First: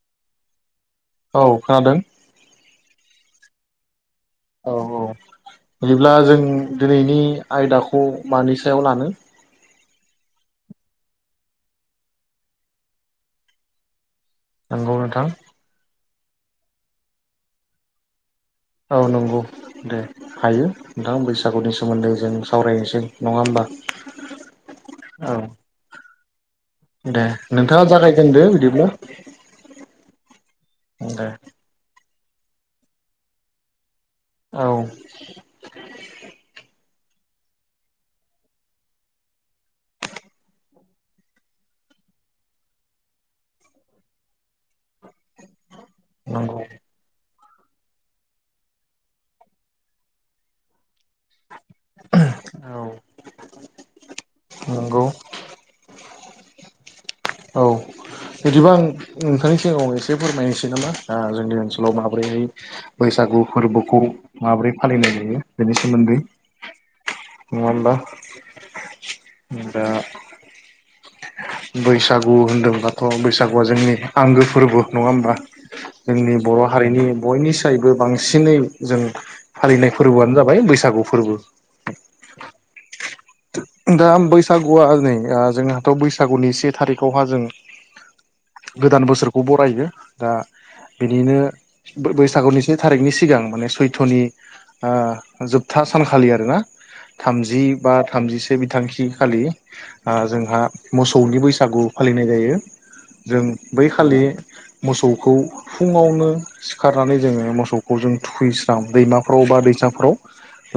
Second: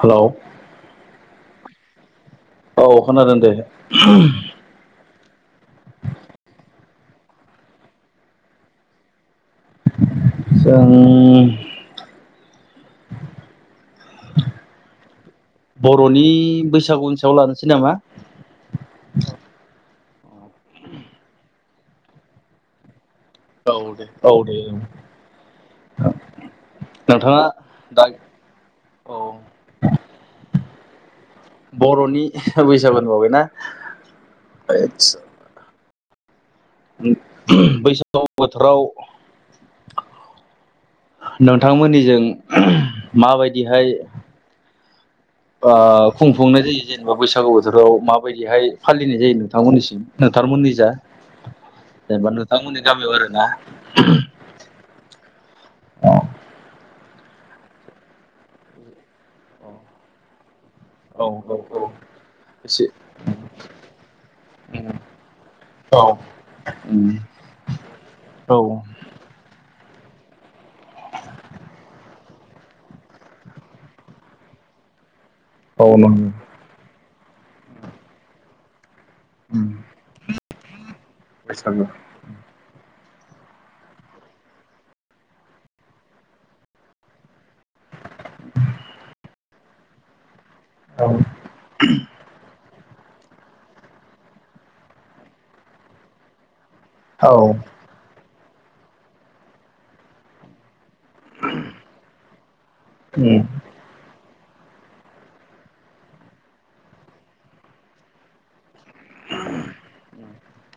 Hello औ खोनादों औ खोनादों दे औ औ बिदिब्ला जों दिनैनि आयदाखौ मानि सायाव लानो जों [inaudible] नंगौ नोंथां बर'नि बैसागुनि सायाव लानोसै नामा औ नंगौ दे हायो नोंथां बैसागुनि सोमोन्दै जों सावरायनोसै नङा होमबा औ दे औ दे औ दे नोंथाङा दा जागायजेनदो बिदिब्ला औ दे बर'नि बैसागु [unintelligible] ना औ बैसागु बोथोराव नोंथांमोननिजों माबायदिहाय नंगौ खुंफुंनाय जायो जेनेबा बैसागु बोथोराव माबायदिहाय फालिनाय जायो नोंथांमोननिसिम नोंथांमोननि जा जेनेबा औ नोंथांमोननि गामियाव आरोना नंगौ औ औ बिदिबा आं नोंथांनि सिगाङाव एसे फोरमायनोसै नामा आं औ जोंनि औ औ ओनसोलाव माबोरैहाय एसे बैसागु फोरबोखौ माबोरै फालिनाय जायो बेनि औ सोमोन्दै नङा होनबा औ दा बैसागु होनदोंबथ' बैसागुआ जोंनि आंगो फोरबो नङा होमबा औ नंगौ जोंनि बर' हारिनि बयनिसायबो बांसिनै जों उम फालिनाय फोरबोआनो जाबाय बैसागु फोरबो [inaudible] दा बैसागुआ नै ओ जोंहाथ' बैसागुनिसे थारिखावहा जों गोदान बोसोरखौ बरायो दा औ उम बिनिनो फोर्बो बैसागुनि से थारिखनि सिगां माने सैथ'नि ओ जोबथा सानखालि आरोना औ थामजि बा थामजिसे बिथांखि खालि आ जोंहा मोसौनि बैसागु फालिनाय जायो जों बै खालि मोसौखौ फुंङावनो सिखारनानै जोङो मोसौखौ जों थुखै ओं दैमाफ्राव बा दैसाफ्राव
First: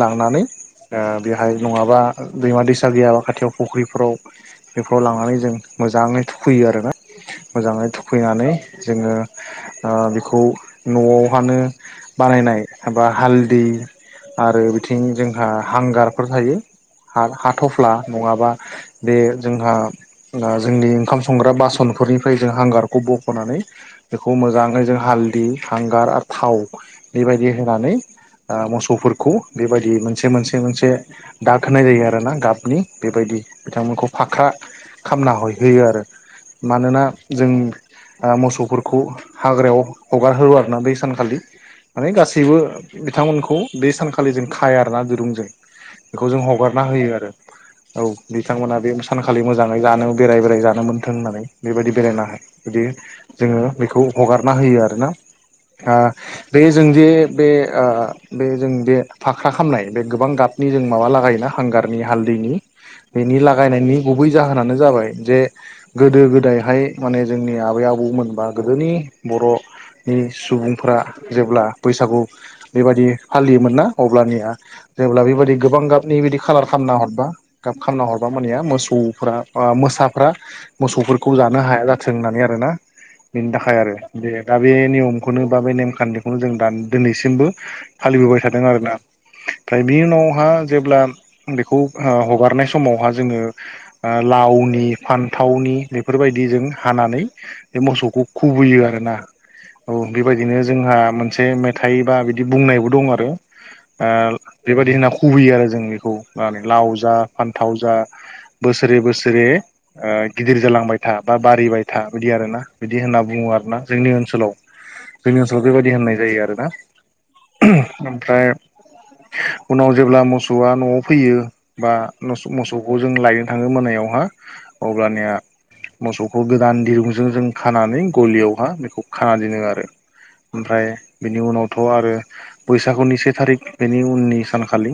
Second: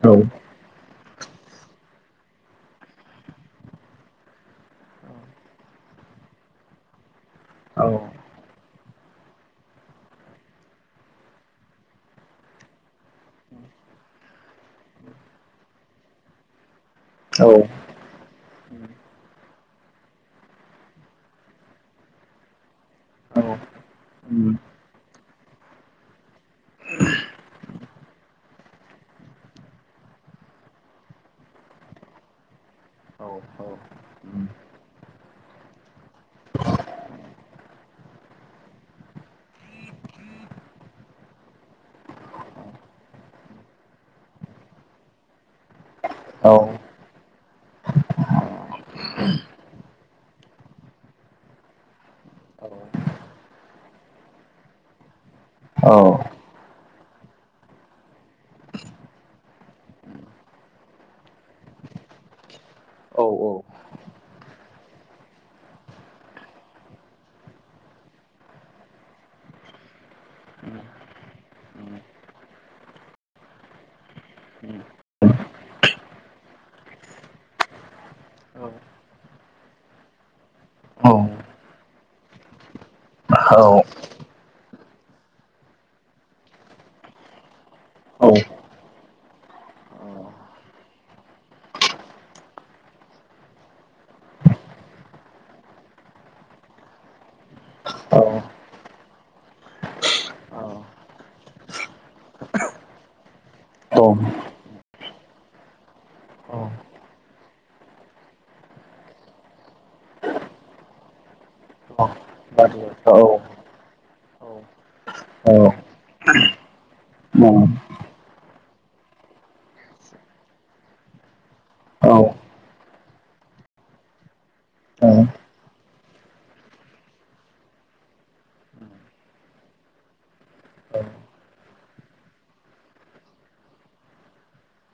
लांनानै बेहाय नङाबा दैमा दैसा गैयाबा खाथियाव फुख्रिफोराव बेफोराव लांनानै जों मोजाङै थुखैयो आरोना मोजाङै थुखैनानै जोङो बेखौ न'आवहानो बानायनाय एबा हालदै आरो बिथिं जोंहा हांगारफोर थायो औ उम औ हाथ'फ्ला नङाबा बे जोंहा जोंनि ओंखाम संग्रा बासनफोरनिफ्राय जों हांगार खौ उम बख'नानै बेखौ मोजाङै जों हालदै हांगार आरो थाव बेबायदि होनानै ओ मोसौफोरखौ बेबायदि मोनसे मोनसे मोनसे दाग खोनाय जायो आरो ना गाबनि बेबायदि बिथांमोनखौ फाख्रा खामना हैय होयो आरो मानोना जोंनि आ मोसौफोरखौ हाग्रायाव हगार होयो आरोना बै सानखालि माने गासैबो बिथांमोनखौ बे सानखालि जों खाया आरोना दिरुंजों खौ जों औ हगारना होयो आरो औ बिथांमोना बे सानखालि मोजाङै जानो बेराय बेराय जानो मोनथों होननानै बेबायदि बेरायनो हाय बिदि जोङो बेखौ हगारना होयो आरोना औ आ बे जों जे बे आ बे जों बे फाख्रा खामनाय बे गोबां गाबनि जों माबा लागायोना हांगारनि हालदैनि उम बेनि लागायनायनि गुबै जाहोनानो जाबाय जे गोदो गोदायहाय माने जोंनि आबै आबौमोनबा गोदोनि बर' नि सुबुंफोरा जेब्ला बैसागु बेबायदि फालियोमोन ना अब्लानिया जेब्ला बेबायदि गोबां गाबनि बिदि खालार खालामना हरबा गाब खामना हरबा मानेया मोसौफ्रा आ मोसाफ्रा औ मोसौफोरखौ जानो हाया जाथों होननानै आरोना बेनि थाखाय आरो औ दे दा बे नियमखौनो बा बे नेमखान्थिखौनो जों दा दिनैसिमबो फालिबोबाय औ उम औ उम औ थादों आरोना ओमफ्राय बिनि उनाव आ जेब्ला बेखौ ओ हगारनाय समावहा जोङो आ लावनि फान्थावनि बेफोरबायदि जों हानानै बे मोसौखौ खुबैयो आरोना औ बेबायदिनो जोंहा मोनसे मेथाइ बा बिदि बुंनायबो दं आरो आ बेबायदि होनना खुबैयो आरो जों बेखौ लाव जा फान्थाव जा बोसोरे बोसोरे ओ गिदिर जालांबाय था बा बारिबाय था बिदि आरोना उम बिदि होनना बुङो आरोना जोंनि ओनसोलाव जोंनि ओनसोलाव बेबायदि होननाय जायो आरोना ओमफ्राय उनाव जेब्ला मोसौआ न'आव फैयो बा मोसौखौ जों लायनो थाङो मोनायावहा अब्लानिया मोसौखौ गोदान दिरुंजों जों खानानै गलियावहा बेखौ खाना दोनो आरो ओमफ्राय बेनि उनावथ' आरो बैसागुनि से थारिख बेनि उननि सानखालि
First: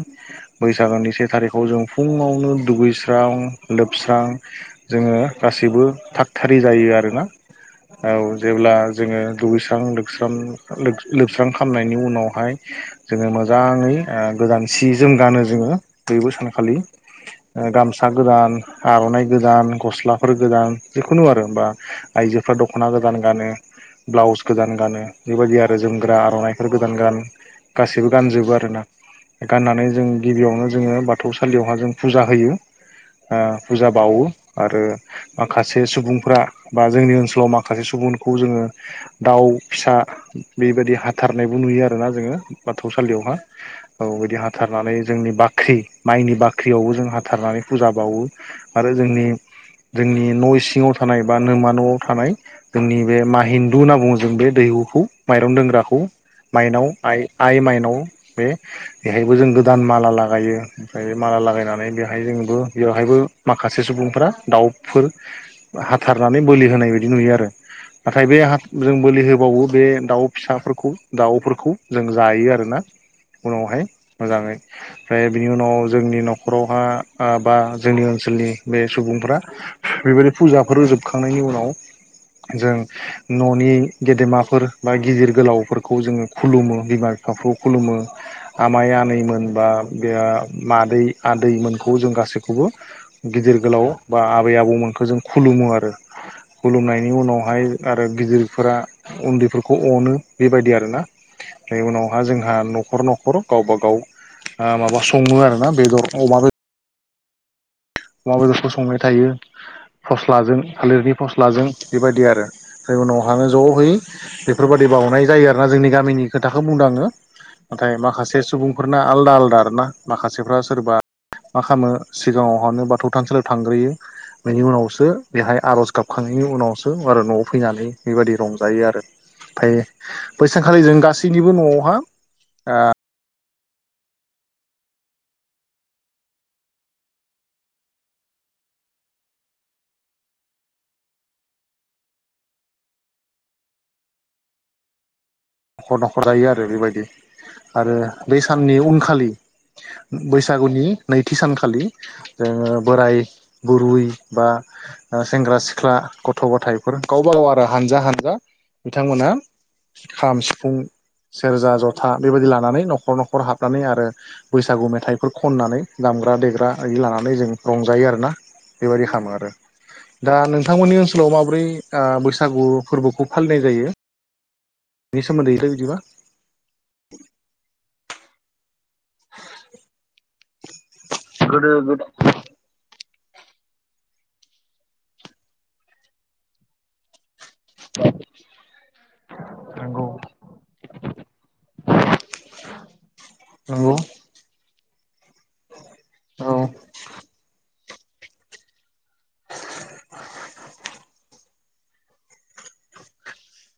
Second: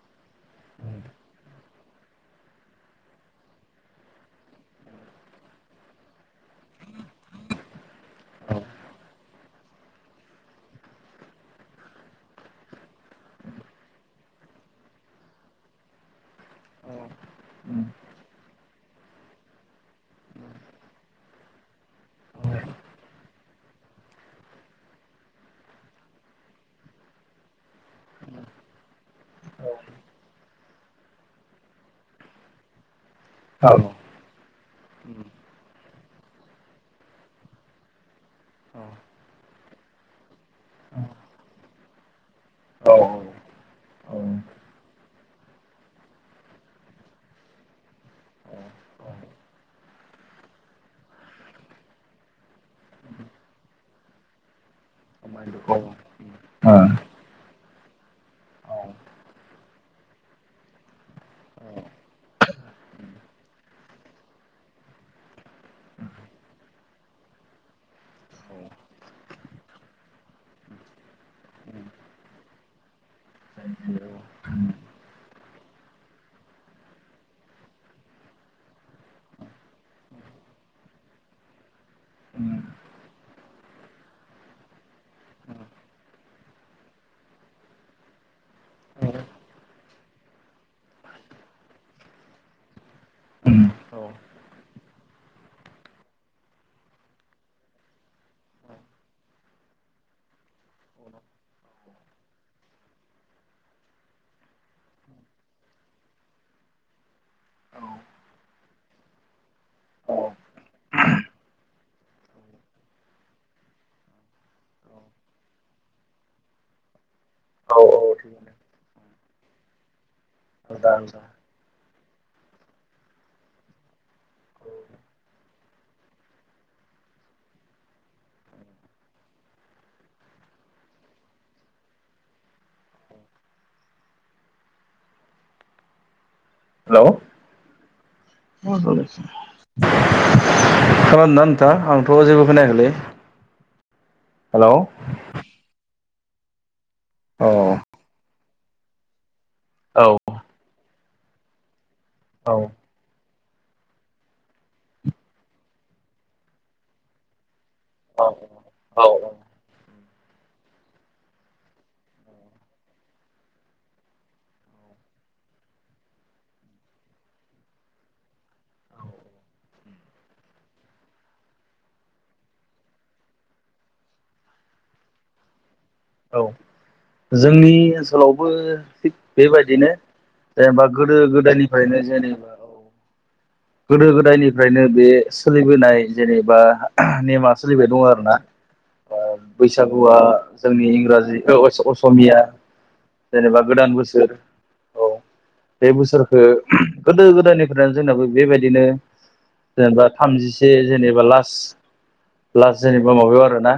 बैसागोनि से थारिखाव जों फुङावनो दुगैस्रां लोबस्रां जोङो गासैबो थाग थियारि जायो आरोना औ जेब्ला जोङो दुगैस्रां लोबस्रां लोबस्रां खामनायनि उनावहाय जोङो मोजाङै ओ गोदान सि जोम गानो जोङो बयबो सानखालि गामसा गोदान आर'नाइ गोदान गस्लाफोर गोदान जिखुनु आरो बा आइजोफ्रा दख'ना गोदान गानो ब्लाउस गोदान गानो बेबायदि आरो जोमग्रा आर'नाइफोर गोदान गान गासैबो गानजोबो आरो ना। गाननानै जों गिबियावनो जोङो बाथौ सालियावहा जों फुजा होयो। ओ फुजा बावो आरो माखासे सुबुंफ्रा बा जोंनि ओनसोलाव माखासे सुबुंखौ जोङो दाउ फिसा बेबायदि हाथारनायबो नुयो आरोना जोङो औ औ बाथौसालियावहा औ बिदि हाथारनानै जोंनि बाख्रि माइनि बाख्रियावबो जों हाथारनानै फुजा बावो आरो जोंनि, जोंनि न' इसिंआव थानाय बा नोमा न'आव थानाय जोंनि बे मा हिन्दु होनना बुङो जों बे दैहुखौ आमाय माइरं दुखुल दोनग्राखौ ओ औ माइनाव आइ आइ माइनाव बे औ बेहायबो जों गोदान माला लागायो। ओमफ्राय माला लागायनानै बेहाय जोंबो बेवहायबो माखासे सुबुंफोरा दाउफोर हाथारनानै बोलि होनाय बायदि नुयो आरो। नाथाय बे जों बोलि होबावो बे दाउ फिसाफोरखौ दाउफोरखौ जों जायो आरोना उनावहाय मोजाङै ओमफ्राय बिनि उनाव जोंनि न'खरावहा आबा जोंनि ओनसोलनि बे सुबुंफ्रा बेबायदि फुजाफोर होजोबखांनायनि उम उनाव जों न'नि गेदेमाफोर बा गिदिर गोलावफोरखौ जोङो खुलुमो बिमा बिफाफोरखौ खुलुमो आमाइ आनैमोन बा बे मादै आदैमोनखौ जों गासैखौबो उम औ गिदिर गोलाव बा आबै आबौमोनखौ जों खुलुमो आरो खुलुमनायनि उनावहाय आरो गिदिरफोरा उन्दैफोरखौ अनो बेबायदि आरोना उनावहा जोंहा न' न'खर न'खर गावबा गाव ओ माबा सङो आरोना बेदर अमा बेदर औ अमा बेदरफोर संबाय थायो फस्लाजों थालिरनि फस्लाजों बेबायदि आरो ओमफाय उनावहानो ज'है बेफोरबादि बावनाय जायो आरोना जोंनि गामिनि खोथाखौ बुंदों आङो औ नाथाय औ माखासे सुबुंफोरना आलदा आलदा आरोना माखासे फोरा सोरबा मा खामो सिगाङावहानो बाथौ थानसालियाव थांग्रोयो बेनि हेलौ उनावसो बेहाय आर'ज गाबखांनायनि उनावसो आरो न'आव फैनानै बेबायदि रंजायो आरो ओमफ्राय बैसानखालि जों गासैनिबो न'आवहा ओ हेलौ खोनादोंना नोंथाङा आंथ' जेबो खोनायाखैलै हेलौ न'खर न'खर जायो आरो बेबायदि अ [unintelligible] बै साननि उनखालि औ बैसागुनि नैथि सानखालि ओ औ बोराय, बुरै, बा सेंग्रा, सिख्ला, गथ' गथायफोर गावबा गाव आरो हानजा औ हानजा औ बिथांमोना खाम सि सिफुं, सेरजा, जथा बेबायदि लानानै न'खर न'खर हाबनानै आरो बैसागु मेथाइफोर खननानै दामग्रा देग्रा इदि लानानै जों रंजायो आर ना बेबायदि खामो आरो दा नोंथांमोननि ओनसोलाव माबोरै ओ बैसागु फोरबोखौ फालिनाय जायो। बेनि सोमोन्दै बिदिबा, औ जोंनि ओनसोलावबो थिग बेबायदिनो जेनेबा गोदो गोदो गोदायनिफ्रायनो गोदाय जेनेबा गोदो गोदायनिफ्रायनो बे सोलिबोनाय जेनेबा नेमा सोलिबाय दङ आरोना बा नंगौ बैसागुआ जोंनि इंराजि ओ असमिया जेनेबा गोदान नंगौ बोसोर औ बे बोसोरखो औ गोदो गोदायनिफ्रायनो जोंनाबो बेबायदिनो जेनेबा थामजिसे जेनेबा लास्ट लास्ट जेनेबा माबायाव आरोना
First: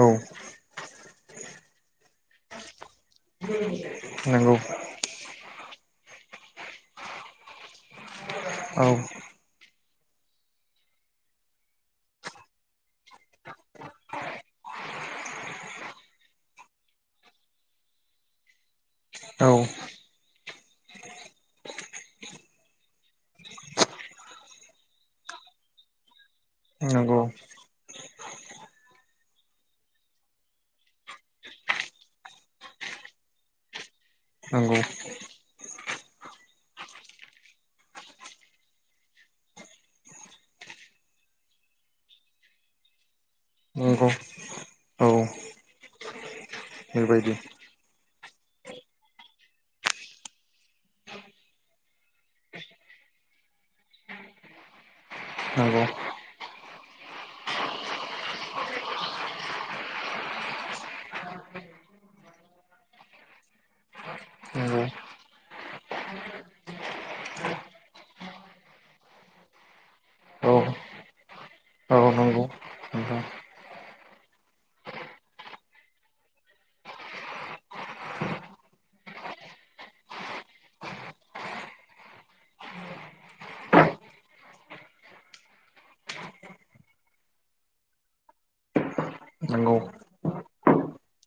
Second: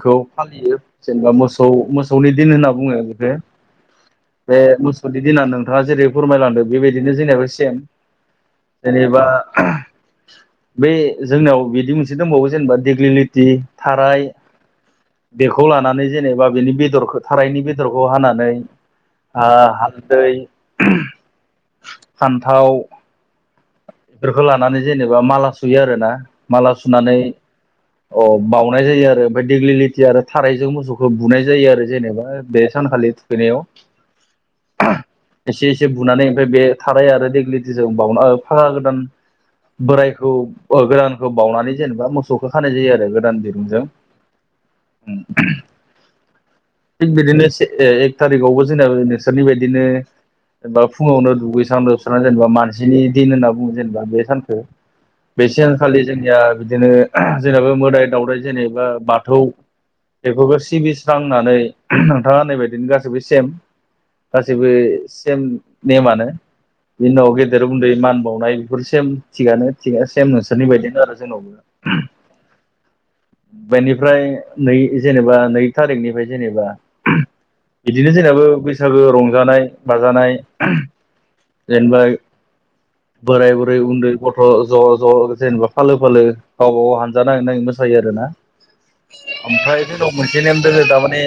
औ फालियो जेनेबा मोसौ मोसौनि दिन होनना बुङो। बे नंगौ बे मोसौनि दिना नोंथाङा जेरै फोरमायलांदों बेबायदिनो जोंनियाबो सेम औ जेनेबा बे जोंनियाव बिदि मोनसे दंबावो जेनेबा देग्लिलिटि थाराय बेखौ लानानै जेनेबा बेनि बेदरखौ थारायनि बेदरखौ हानानै हा औ हालदै फान्थाव। बेफोरखौ लानानै जेनेबा माला सुयो आरोना माला सुनानै, नंगौ अ बावउनाय जायो आरो ओमफ्राय देग्लिलिथियार। थारायजों मोसौखौ बुनाय जायो आरो जेनेबा बे सानखालि थुखैनायाव नंगौ एसे एसे बुनानै आमफ्राय बे थाराइ आरो देगलिटिजों बावना फागा गोदान बोरायखौ अ गोदानखौ बाउनानै जेनेबा मोसौखौ खानाय जायो आरो गोदान दिरुंजों नंगौ औ [unintelligible] थिग बेबायदि बिदिनो से एक थारिखआवबो जोंना नोंसोरनि बायदिनो जेनेबा फुङावनो दुगैस्रां लोबस्रांनानै जेनेबा मानसिनि दिन होनना बुङो जेनेबा बे सानखौ बे नंगौ सानखालि जोंनिया बिदिनो जेनेबा मोदाय दावदाय जेनेबा बाथौ बेखौबो सिबिस्रांनानै [unintelligible] नोंथाङा होन्नायबादिनो गासैबो सेम गासैबो नंगौ सेम नेमानो बिनि उनाव गेदेर उन्दै मान बावनाय बेफोर सेम थिगानो थि सेम औ नोंसोरनि बायदिनो आरो जोंनावबो औ नंगौ नोंथां बेनिफ्राय नै जेनेबा नै थारिखनिफ्राय जेनेबा बिदिनो जोंनाबो बैसागो रंजानाय बाजानाय [unintelligible] जेनेबा बोराय बुरै उन्दै गथ' ज' ज' जेनेबा फालो फालो गावबागाव हानजा नाङै नाङै मोसायो आरो ना [inaudible] नंगौ आमफ्राय जोंनाव मोनसे नेम दोङो थारमाने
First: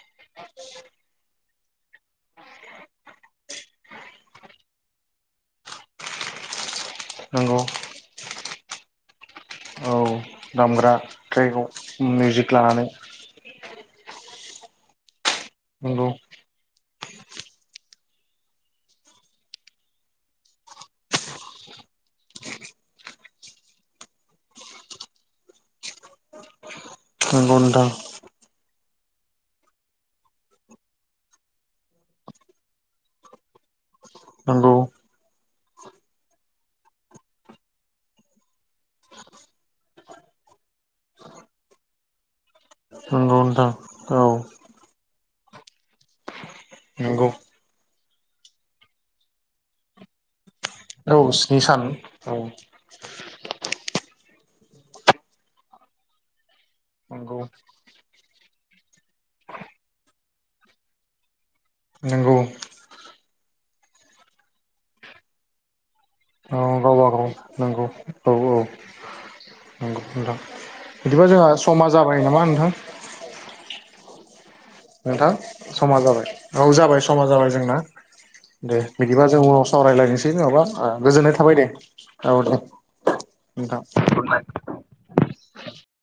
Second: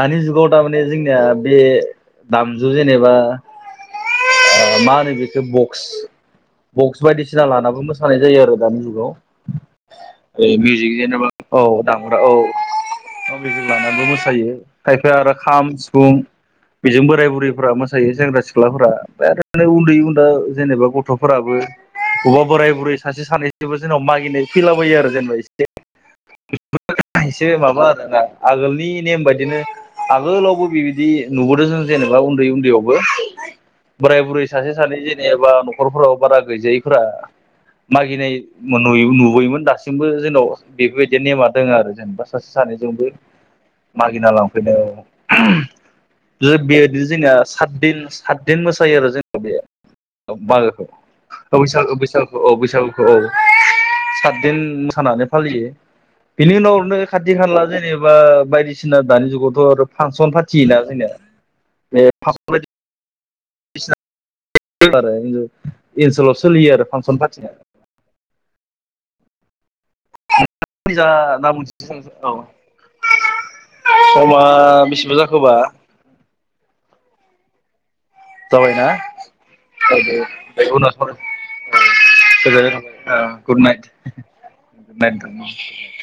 दानि जुगाव थारमाने जोंनिया बे दामजु जेनेबा [inaudible] ओ मा होनो बेखौ बक्स बक्स बायदिसिना नंगौ लानाबो मोसानाय जायो आरो दानि जुगाव औ ओ मिउजिक दामग्रा जेनेबा औ ट्रेकआव दामग्रा औ मिउजिक लानानै [unintelligible] लानानैबो मोसायो खायफाया आरो खाम सिफुं नंगौ बेजों बोराय बुरैफ्रा मोसायो सेंग्रा सिख्लाफोरा ओफ्राय आरो उन्दै उन्दै जेनेबा गथ'फोराबो अबेबा बोराय बुरै सानसे सानैसोबो जोंनाव मागिनाय फैलाबयो एसे [inaudible] एसे नंगौ माबा नोंथां आरोना आगोलनि नेम बायदिनो आगोलावबो बिबायदि नुबोदों जों जेनेबा उन्दै उनदै यावबो बोराय बुरै सासे नंगौ सानै जेनेबा न'खरफोराव बारा गैजायैफ्रा मागिनाय [unintelligible] नुबोयोमोन दासिमबो जोंनाव बेफोरबायदि नेमा दङ आरो जेनेबा सासे सानैजोंबो नंगौ नोंथां औ मागिना लांफैनो [unintelligible] बेबादिनो नंगौ जोंना सातदिन सातदिन मोसायो आरो जोंना बे मागोखौ औ बैसागु बैसागुखौ औ बैसागुखौ औ सातदिन मोसानानै फालियो बिनि उनाव ओरैनो खाथि नंगौ खाला जेनेबा बायदिसिना दानि जुगावथ' आरो फांसन फाथियोना जोंनिया बे नोंगौ फांसन [unintelligible] ओनसोलाव औ सोलियो आरो गावबा फांसन गाव फाथिनाया नंगौ औ औ नंगौ नोंथां। जा बिदिबा ना जोंहा समा मोनसे जाबाय औ नामा नोंथां [unintelligible] समा बेसेबां नोंथां जाखोबा समा जाबाय। औ जाबाय समा जाबाय समा जोंना। दे जाबायना बिदिबा जों उनाव औ सावरायलायनोसै नङाबा गोजोननाय थाबाय दे औ दे [unintelligible] गोजोन्नाय नोंथां थाबाय ओ गुथ नाइत